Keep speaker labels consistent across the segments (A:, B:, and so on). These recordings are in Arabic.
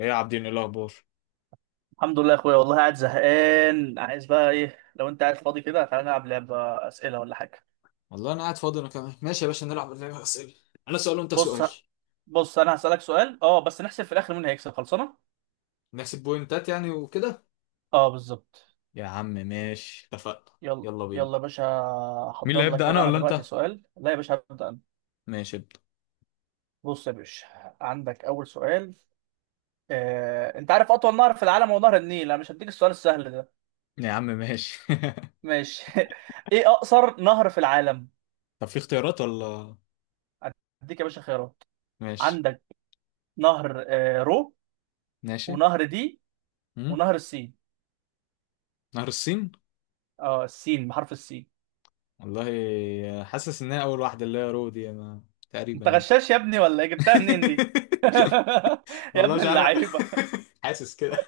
A: ايه يا عابدين، ايه الاخبار؟
B: الحمد لله يا اخويا، والله قاعد زهقان. عايز بقى ايه، لو انت قاعد فاضي كده تعالى نلعب لعبة اسئلة ولا حاجة.
A: والله انا قاعد فاضي، انا كمان ماشي يا باشا، نلعب لعبه اسئله. انا سؤال وانت
B: بص
A: سؤال.
B: بص انا هسألك سؤال، اه بس نحسب في الاخر مين هيكسب، خلصانة.
A: نحسب بوينتات يعني وكده.
B: اه بالظبط.
A: يا عم ماشي، اتفقنا،
B: يلا.
A: يلا بينا.
B: يلا يا باشا.
A: مين
B: هحضر
A: اللي
B: لك
A: هيبدا، انا
B: بقى انا
A: ولا
B: دلوقتي
A: انت؟
B: سؤال، لا يا باشا هبدأ انا.
A: ماشي ابدا.
B: بص يا باشا، عندك اول سؤال. انت عارف اطول نهر في العالم هو نهر النيل، انا مش هديك السؤال السهل ده.
A: يا عم ماشي
B: ماشي ايه اقصر نهر في العالم؟
A: طب في اختيارات ولا؟
B: هديك يا باشا خيارات.
A: ماشي.
B: عندك نهر رو،
A: ماشي.
B: ونهر دي،
A: امم
B: ونهر السين.
A: نهر الصين.
B: اه، السين بحرف السين.
A: والله حاسس ان هي اول واحده، اللي هي رو دي انا، تقريبا
B: انت
A: يعني.
B: غشاش يا ابني ولا إيه؟ جبتها منين دي يا
A: والله
B: ابن
A: مش عارف.
B: اللعيبه.
A: حاسس كده.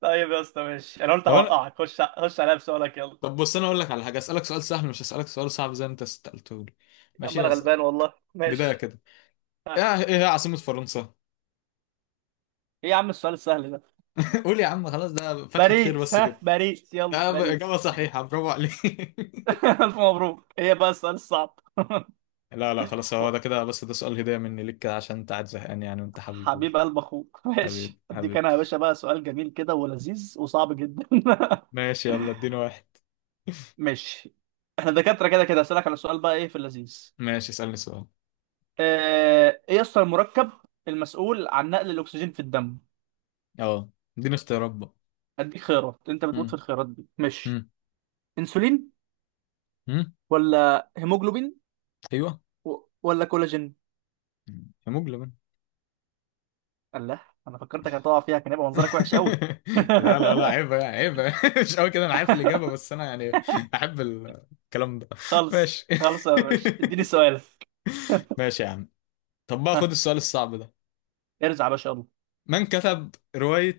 B: طيب يا اسطى ماشي، انا قلت
A: طب انا،
B: هوقعك. خش خش عليا بسؤالك، يلا.
A: طب بص انا اقول لك على حاجه، اسالك سؤال سهل، مش هسالك سؤال صعب زي ما انت سالته لي.
B: يا عم
A: ماشي
B: انا
A: اسال.
B: غلبان والله،
A: بدايه
B: ماشي.
A: كده، ايه
B: ها.
A: ايه هي عاصمه فرنسا؟
B: ايه يا عم السؤال السهل ده؟
A: قول يا عم، خلاص، ده فتحه خير
B: باريس،
A: بس
B: ها
A: كده.
B: باريس، يلا
A: اجابه
B: باريس.
A: صحيحه، برافو عليك.
B: الف مبروك. ايه بقى السؤال الصعب؟
A: لا لا خلاص، هو
B: و-
A: ده كده بس، ده سؤال هديه مني ليك كده عشان انت قاعد زهقان يعني، وانت حبيبي برضه.
B: حبيب قلب اخوك
A: حبيبي
B: ماشي، اديك
A: حبيبي.
B: انا يا باشا بقى سؤال جميل كده ولذيذ وصعب جدا
A: ماشي يلا اديني واحد.
B: ماشي، احنا دكاترة كده كده. هسألك على سؤال بقى ايه في اللذيذ.
A: ماشي اسالني سؤال.
B: ايه يسطا المركب المسؤول عن نقل الاكسجين في الدم؟
A: اه اديني اختيارات بقى.
B: اديك خيارات، انت بتموت في
A: امم
B: الخيارات دي، مش؟
A: امم
B: انسولين،
A: امم
B: ولا هيموجلوبين،
A: ايوه.
B: ولا كولاجين.
A: هيموجلوبين.
B: الله. انا فكرتك هتقع فيها، كان يبقى منظرك وحش قوي
A: لا لا لا، عيب عيب. مش قوي كده، انا عارف الاجابه، بس انا يعني احب الكلام ده.
B: خالص،
A: ماشي.
B: خالص يا باشا، اديني سؤالك.
A: ماشي يا عم. طب بقى
B: ها،
A: خد السؤال الصعب ده.
B: ارزع يا باشا يلا.
A: من كتب روايه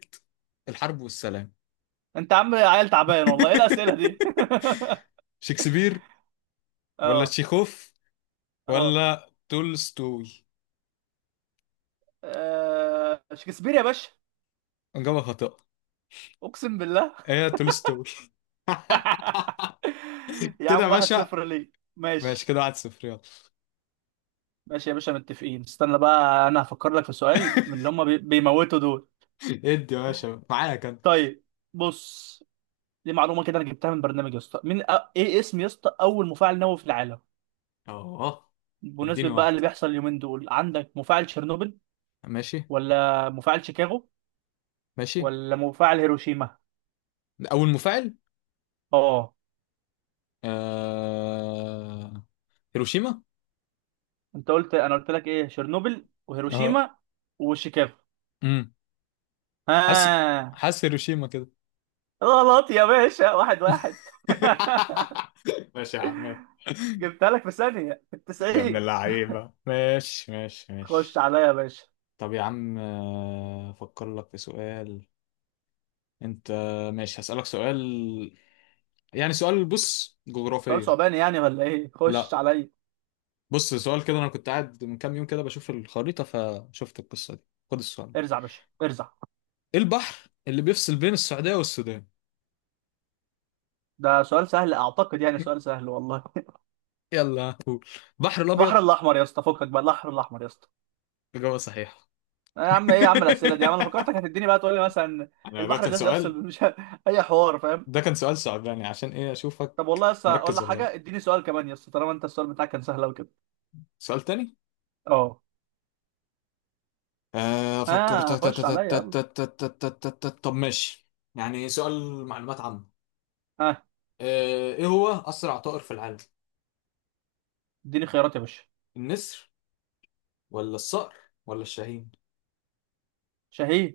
A: الحرب والسلام؟
B: انت عم عيل تعبان والله، ايه الاسئله دي
A: شكسبير ولا
B: اه.
A: تشيخوف
B: اه.
A: ولا تولستوي؟
B: شكسبير يا باشا.
A: اجابه خاطئه.
B: اقسم بالله
A: ايه تولستوي.
B: يا
A: كده يا
B: عم واحد
A: باشا.
B: صفر، ليه
A: ماشي
B: ماشي.
A: كده، واحد صفر، يلا.
B: ماشي يا باشا متفقين. استنى بقى انا هفكر لك في سؤال من اللي هم بيموتوا دول.
A: ادي يا باشا، معايا كان.
B: طيب، بص، دي معلومه كده انا جبتها من برنامج يا اسطى. ايه اسم يا اسطى اول مفاعل نووي في العالم؟
A: اه
B: بمناسبه
A: اديني
B: بقى اللي
A: واحده.
B: بيحصل اليومين دول، عندك مفاعل تشيرنوبل،
A: ماشي.
B: ولا مفاعل شيكاغو،
A: ماشي.
B: ولا مفاعل هيروشيما.
A: أول مفاعل،
B: اه.
A: آه... هيروشيما.
B: انت قلت، انا قلت لك ايه؟ تشيرنوبل،
A: اه.
B: وهيروشيما، وشيكاغو.
A: امم حاسس،
B: ها.
A: حاسس هيروشيما كده.
B: غلط يا باشا، واحد واحد
A: ماشي يا عم.
B: جبتها لك في ثانيه في
A: يا ابن
B: التسعين.
A: اللعيبة، ماشي ماشي
B: خش
A: ماشي.
B: عليا يا باشا.
A: طب يا عم، أفكر لك في سؤال. أنت، ماشي هسألك سؤال، يعني سؤال بص
B: سؤال
A: جغرافية.
B: صعباني يعني ولا ايه؟ خش
A: لا
B: عليا،
A: بص، سؤال كده، أنا كنت قاعد من كام يوم كده بشوف الخريطة فشفت القصة دي. خد السؤال ده:
B: ارزع يا باشا ارزع.
A: إيه البحر اللي بيفصل بين السعودية والسودان؟
B: ده سؤال سهل اعتقد، يعني سؤال سهل والله.
A: يلا قول. بحر
B: البحر
A: الابيض.
B: الاحمر يا اسطى، فكك بقى، البحر الاحمر يا اسطى.
A: اجابه صحيحه.
B: يا عم، ايه يا عم الاسئله دي يا عم؟ انا فكرتك هتديني بقى تقول لي مثلا
A: انا ده
B: البحر
A: كان
B: الذي يفصل
A: سؤال.
B: مش اي حوار فاهم.
A: ده كان سؤال صعباني عشان ايه، اشوفك
B: طب والله يا اسطى اقول
A: مركز
B: لك
A: ولا لا.
B: حاجه، اديني سؤال كمان يا اسطى، طالما انت السؤال بتاعك كان سهل قوي كده.
A: سؤال تاني.
B: اه.
A: آه، افكر
B: ها،
A: تا- تا- تا-
B: خش عليا
A: تا-
B: يلا.
A: تا- تا- تا- تا- تا- تا- تا- طب ماشي، يعني سؤال معلومات عامة.
B: ها،
A: ايه هو اسرع طائر في العالم؟
B: اديني خيارات يا باشا.
A: النسر ولا الصقر ولا الشاهين؟
B: شهي.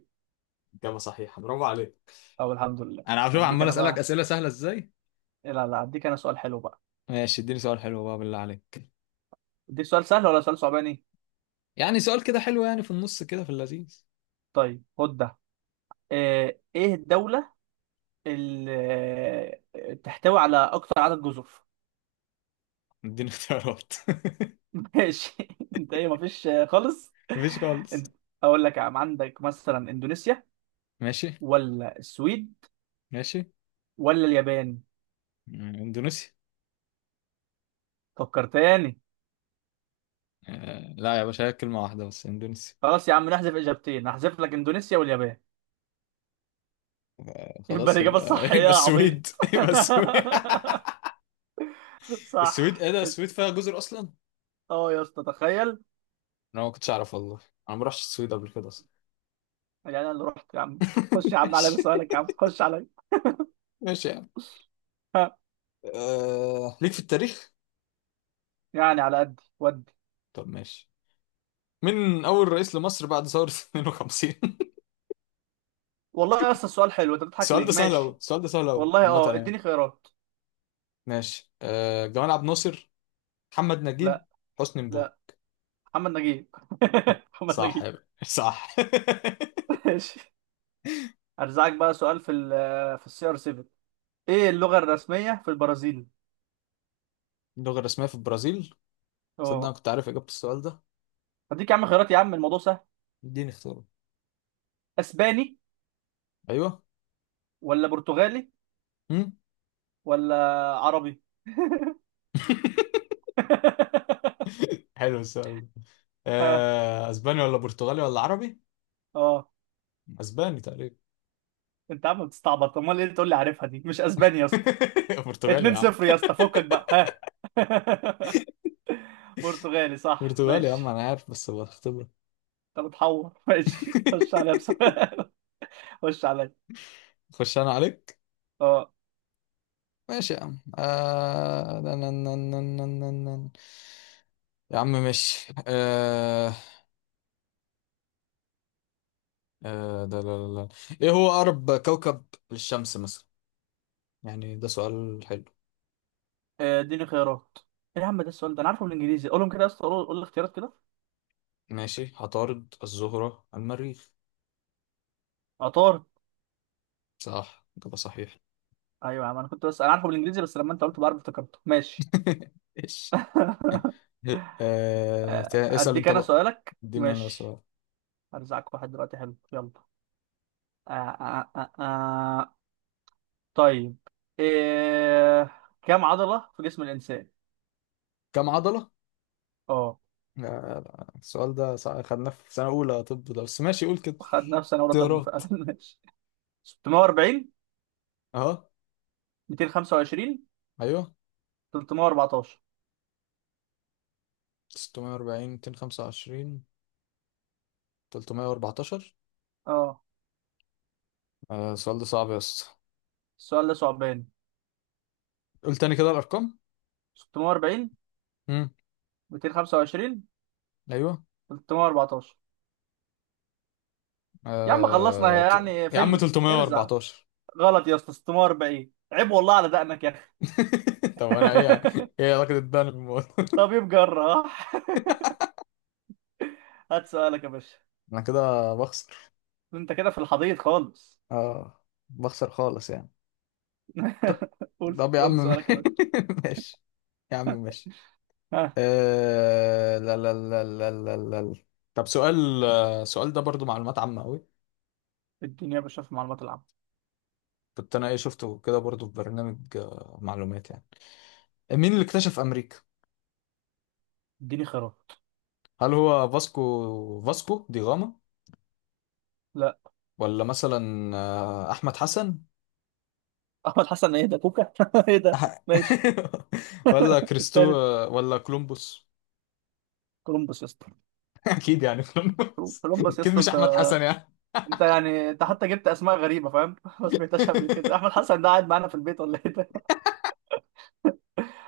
A: اجابة صحيحة، برافو عليك.
B: او، الحمد لله.
A: انا عارف
B: اديك
A: عمال
B: انا
A: اسالك
B: بقى.
A: اسئله سهله ازاي.
B: لا لا، اديك انا سؤال حلو بقى.
A: ماشي اديني سؤال حلو بقى، بالله عليك.
B: اديك سؤال سهل ولا سؤال صعباني؟
A: يعني سؤال كده حلو، يعني في النص كده، في اللذيذ.
B: طيب، خد ده. ايه الدوله تحتوي على اكتر عدد جزر
A: اديني اختيارات.
B: ماشي. انت ايه، مفيش خالص.
A: مفيش خالص.
B: انت- اقول لك يا عم، عندك مثلا اندونيسيا،
A: ماشي.
B: ولا السويد،
A: ماشي.
B: ولا اليابان.
A: مم، اندونيسيا.
B: فكر تاني.
A: آه لا يا باشا، هي كلمة واحدة بس، اندونيسيا.
B: خلاص يا عم، نحذف اجابتين، هحذف لك اندونيسيا واليابان. يبقى
A: خلاص
B: الاجابه
A: يبقى
B: الصح ايه
A: يبقى
B: يا عبيط؟
A: السويد يبقى السويد.
B: صح.
A: السويد؟ ايه ده، السويد فيها جزر اصلا؟
B: اه يا اسطى تخيل.
A: انا ما كنتش اعرف والله. انا ما رحتش السويد قبل كده اصلا.
B: يعني انا اللي رحت يا عم. خش يا عم على
A: ماشي.
B: سؤالك، يا عم خش عليا.
A: ماشي يعني.
B: ها،
A: ليك في التاريخ.
B: يعني على قدي ودي.
A: طب ماشي. مين اول رئيس لمصر بعد ثورة 52؟
B: والله يا اسطى السؤال حلو، انت بتضحك
A: السؤال ده
B: ليه،
A: سهل قوي،
B: ماشي.
A: السؤال ده سهل قوي
B: والله
A: عامة
B: اه،
A: يعني.
B: اديني خيارات.
A: ماشي. جمال عبد الناصر، محمد نجيب،
B: لا
A: حسني
B: لا،
A: مبارك.
B: محمد نجيب محمد
A: صح يا
B: نجيب
A: باشا، صح.
B: ماشي ارزعك بقى سؤال في ال في السي ار 7. ايه اللغة الرسمية في البرازيل؟
A: اللغة الرسمية في البرازيل؟ صدق أنا
B: اه.
A: كنت عارف إجابة السؤال ده.
B: هديك يا عم خيارات، يا عم الموضوع سهل.
A: اديني اختيارات.
B: اسباني،
A: أيوه.
B: ولا برتغالي،
A: هم؟
B: ولا عربي
A: حلو السؤال ده.
B: ها.
A: أسباني ولا برتغالي ولا عربي؟
B: اه.
A: أسباني تقريبا.
B: انت عم بتستعبط، امال ايه اللي تقول لي عارفها، دي مش اسباني يا اسطى.
A: برتغالي
B: 2
A: يا عم.
B: 0 يا اسطى، فكك بقى، ها. برتغالي صح،
A: برتغالي يا عم،
B: ماشي.
A: أنا عارف بس بختبرك.
B: انت بتحور، ماشي خش عليا بسؤال. خش عليا.
A: خش أنا عليك.
B: اه.
A: ماشي يا عم. آه... نن- نن- نن- نن- نن- نن. يا عم ماشي آه... آه... ده لا لا لا. إيه هو أقرب كوكب للشمس مثلا؟ يعني ده سؤال حلو.
B: آه، اديني خيارات. ايه يا عم، ده السؤال ده انا عارفه بالانجليزي، قولهم كده يا اسطى، قول قول الاختيارات كده.
A: ماشي: عطارد، الزهرة، المريخ.
B: عطار.
A: صح، إجابة صحيح.
B: ايوه يا عم، انا كنت بس، انا عارفه بالانجليزي، بس لما انت قلت بعرف افتكرته، ماشي.
A: إيش.
B: آه،
A: اسأل
B: اديك
A: أنت
B: انا
A: بقى.
B: سؤالك
A: اديني أنا
B: ماشي.
A: سؤال.
B: هرزعك واحد دلوقتي حلو، يلا. آه آه آه آه. آه. طيب، إيه... كم عضلة في جسم الإنسان؟
A: كم عضلة؟
B: اه.
A: لا لا، خدناه في سنة أولى طب ده، بس ماشي قول كده.
B: خد نفسي أنا، ولا طب
A: اختيارات.
B: فعلا ماشي. 640،
A: أهو.
B: 225،
A: أيوه.
B: 314.
A: 640، 225، 314.
B: اه،
A: آه السؤال ده صعب يا اسطى.
B: السؤال ده صعباني.
A: قول تاني كده الأرقام.
B: 640،
A: امم
B: 225،
A: أيوه.
B: 314. يا عم خلصنا،
A: آه...
B: هي
A: ت...
B: يعني
A: يا عم
B: فيلم، ارزع.
A: 314.
B: غلط يا اسطى، 640، عيب والله على دقنك يا اخي
A: طب أنا إيه، إيه علاقة الدم بالموضوع؟
B: طبيب جراح هات سؤالك يا باشا.
A: أنا كده بخسر.
B: انت كده في الحضيض خالص.
A: اه بخسر خالص يعني. ط-
B: قول
A: طب يا عم.
B: قول سؤالك يا باشا.
A: ماشي. يا عم ماشي.
B: ها،
A: آه... لا لا لا لا لا لا لا. طب سؤال، سؤال ده برضو معلومات عامة قوي.
B: اديني يا باشا في المعلومات العامة.
A: كنت انا ايه شفته كده برضو في برنامج معلومات يعني. مين اللي اكتشف امريكا؟
B: اديني خيارات.
A: هل هو فاسكو، فاسكو دي غاما،
B: لا.
A: ولا مثلا احمد حسن،
B: احمد حسن ايه ده كوكا ايه ده
A: أح-
B: ماشي.
A: ولا كريستو
B: التالت
A: آه، ولا كولومبوس؟
B: كولومبوس يا اسطى
A: اكيد يعني كولومبوس،
B: كولومبوس يا
A: اكيد
B: اسطى
A: مش
B: انت
A: احمد حسن يعني.
B: انت حتى جبت اسماء غريبه فاهم ما سمعتهاش قبل كده احمد حسن ده قاعد معانا في البيت ولا ايه ده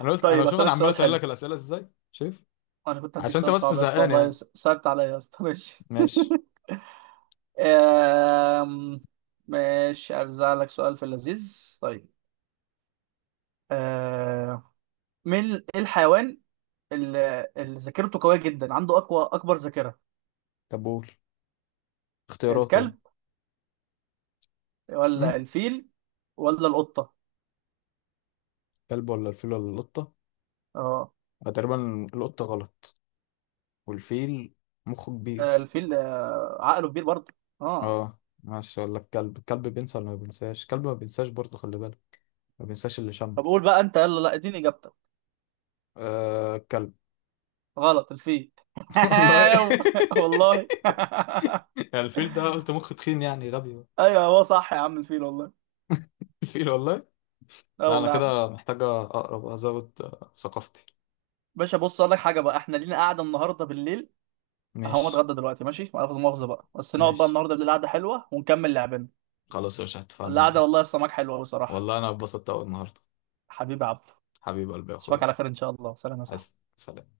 A: انا قلت انا
B: طيب
A: شوف، انا
B: اسالك
A: عمال
B: سؤال
A: اسال
B: حلو
A: لك الاسئله ازاي شايف.
B: انا كنت هديك
A: عشان انت
B: سؤال
A: بس
B: صعب يا اسطى
A: زهقان
B: والله
A: يعني.
B: صعبت عليا يا اسطى ماشي
A: ماشي.
B: آم، ماشي ارزع لك سؤال في اللذيذ طيب آم، ايه الحيوان اللي ذاكرته قوية جدا عنده اقوى اكبر ذاكرة
A: طب قول اختيارات يعني.
B: الكلب ولا
A: أمم.
B: الفيل ولا القطة
A: كلب ولا الفيل ولا القطه؟
B: اه
A: تقريبا القطه غلط، والفيل مخه كبير.
B: الفيل عقله كبير برضه اه
A: اه ماشي، ولا الكلب؟ الكلب بينسى ولا ما بينساش؟ الكلب ما بينساش برضه، خلي بالك، ما بينساش اللي شمه.
B: طب قول بقى انت يلا لا اديني اجابتك
A: آه الكلب.
B: غلط الفيل
A: والله.
B: والله
A: الفيل ده قلت مخ تخين يعني، غبي بقى.
B: ايوه هو صح يا عم الفيل والله
A: الفيل والله.
B: اه
A: لا انا
B: والله يا عم
A: كده محتاجه اقرا بقى، ازود ثقافتي.
B: باشا بص اقول لك حاجه بقى احنا لينا قاعده النهارده بالليل هقوم
A: ماشي.
B: اتغدى دلوقتي ماشي ولا مؤاخذه بقى بس نقعد بقى
A: ماشي.
B: النهارده بالليل قعده حلوه ونكمل لعبنا
A: خلاص يا باشا، اتفقنا
B: القعده
A: والله.
B: والله يا سماك حلوه بصراحه
A: والله انا اتبسطت اول النهارده.
B: حبيبي عبد
A: حبيب قلبي يا
B: اشوفك
A: اخويا.
B: على خير ان شاء الله سلام يا
A: عايز
B: صاحبي
A: سلام.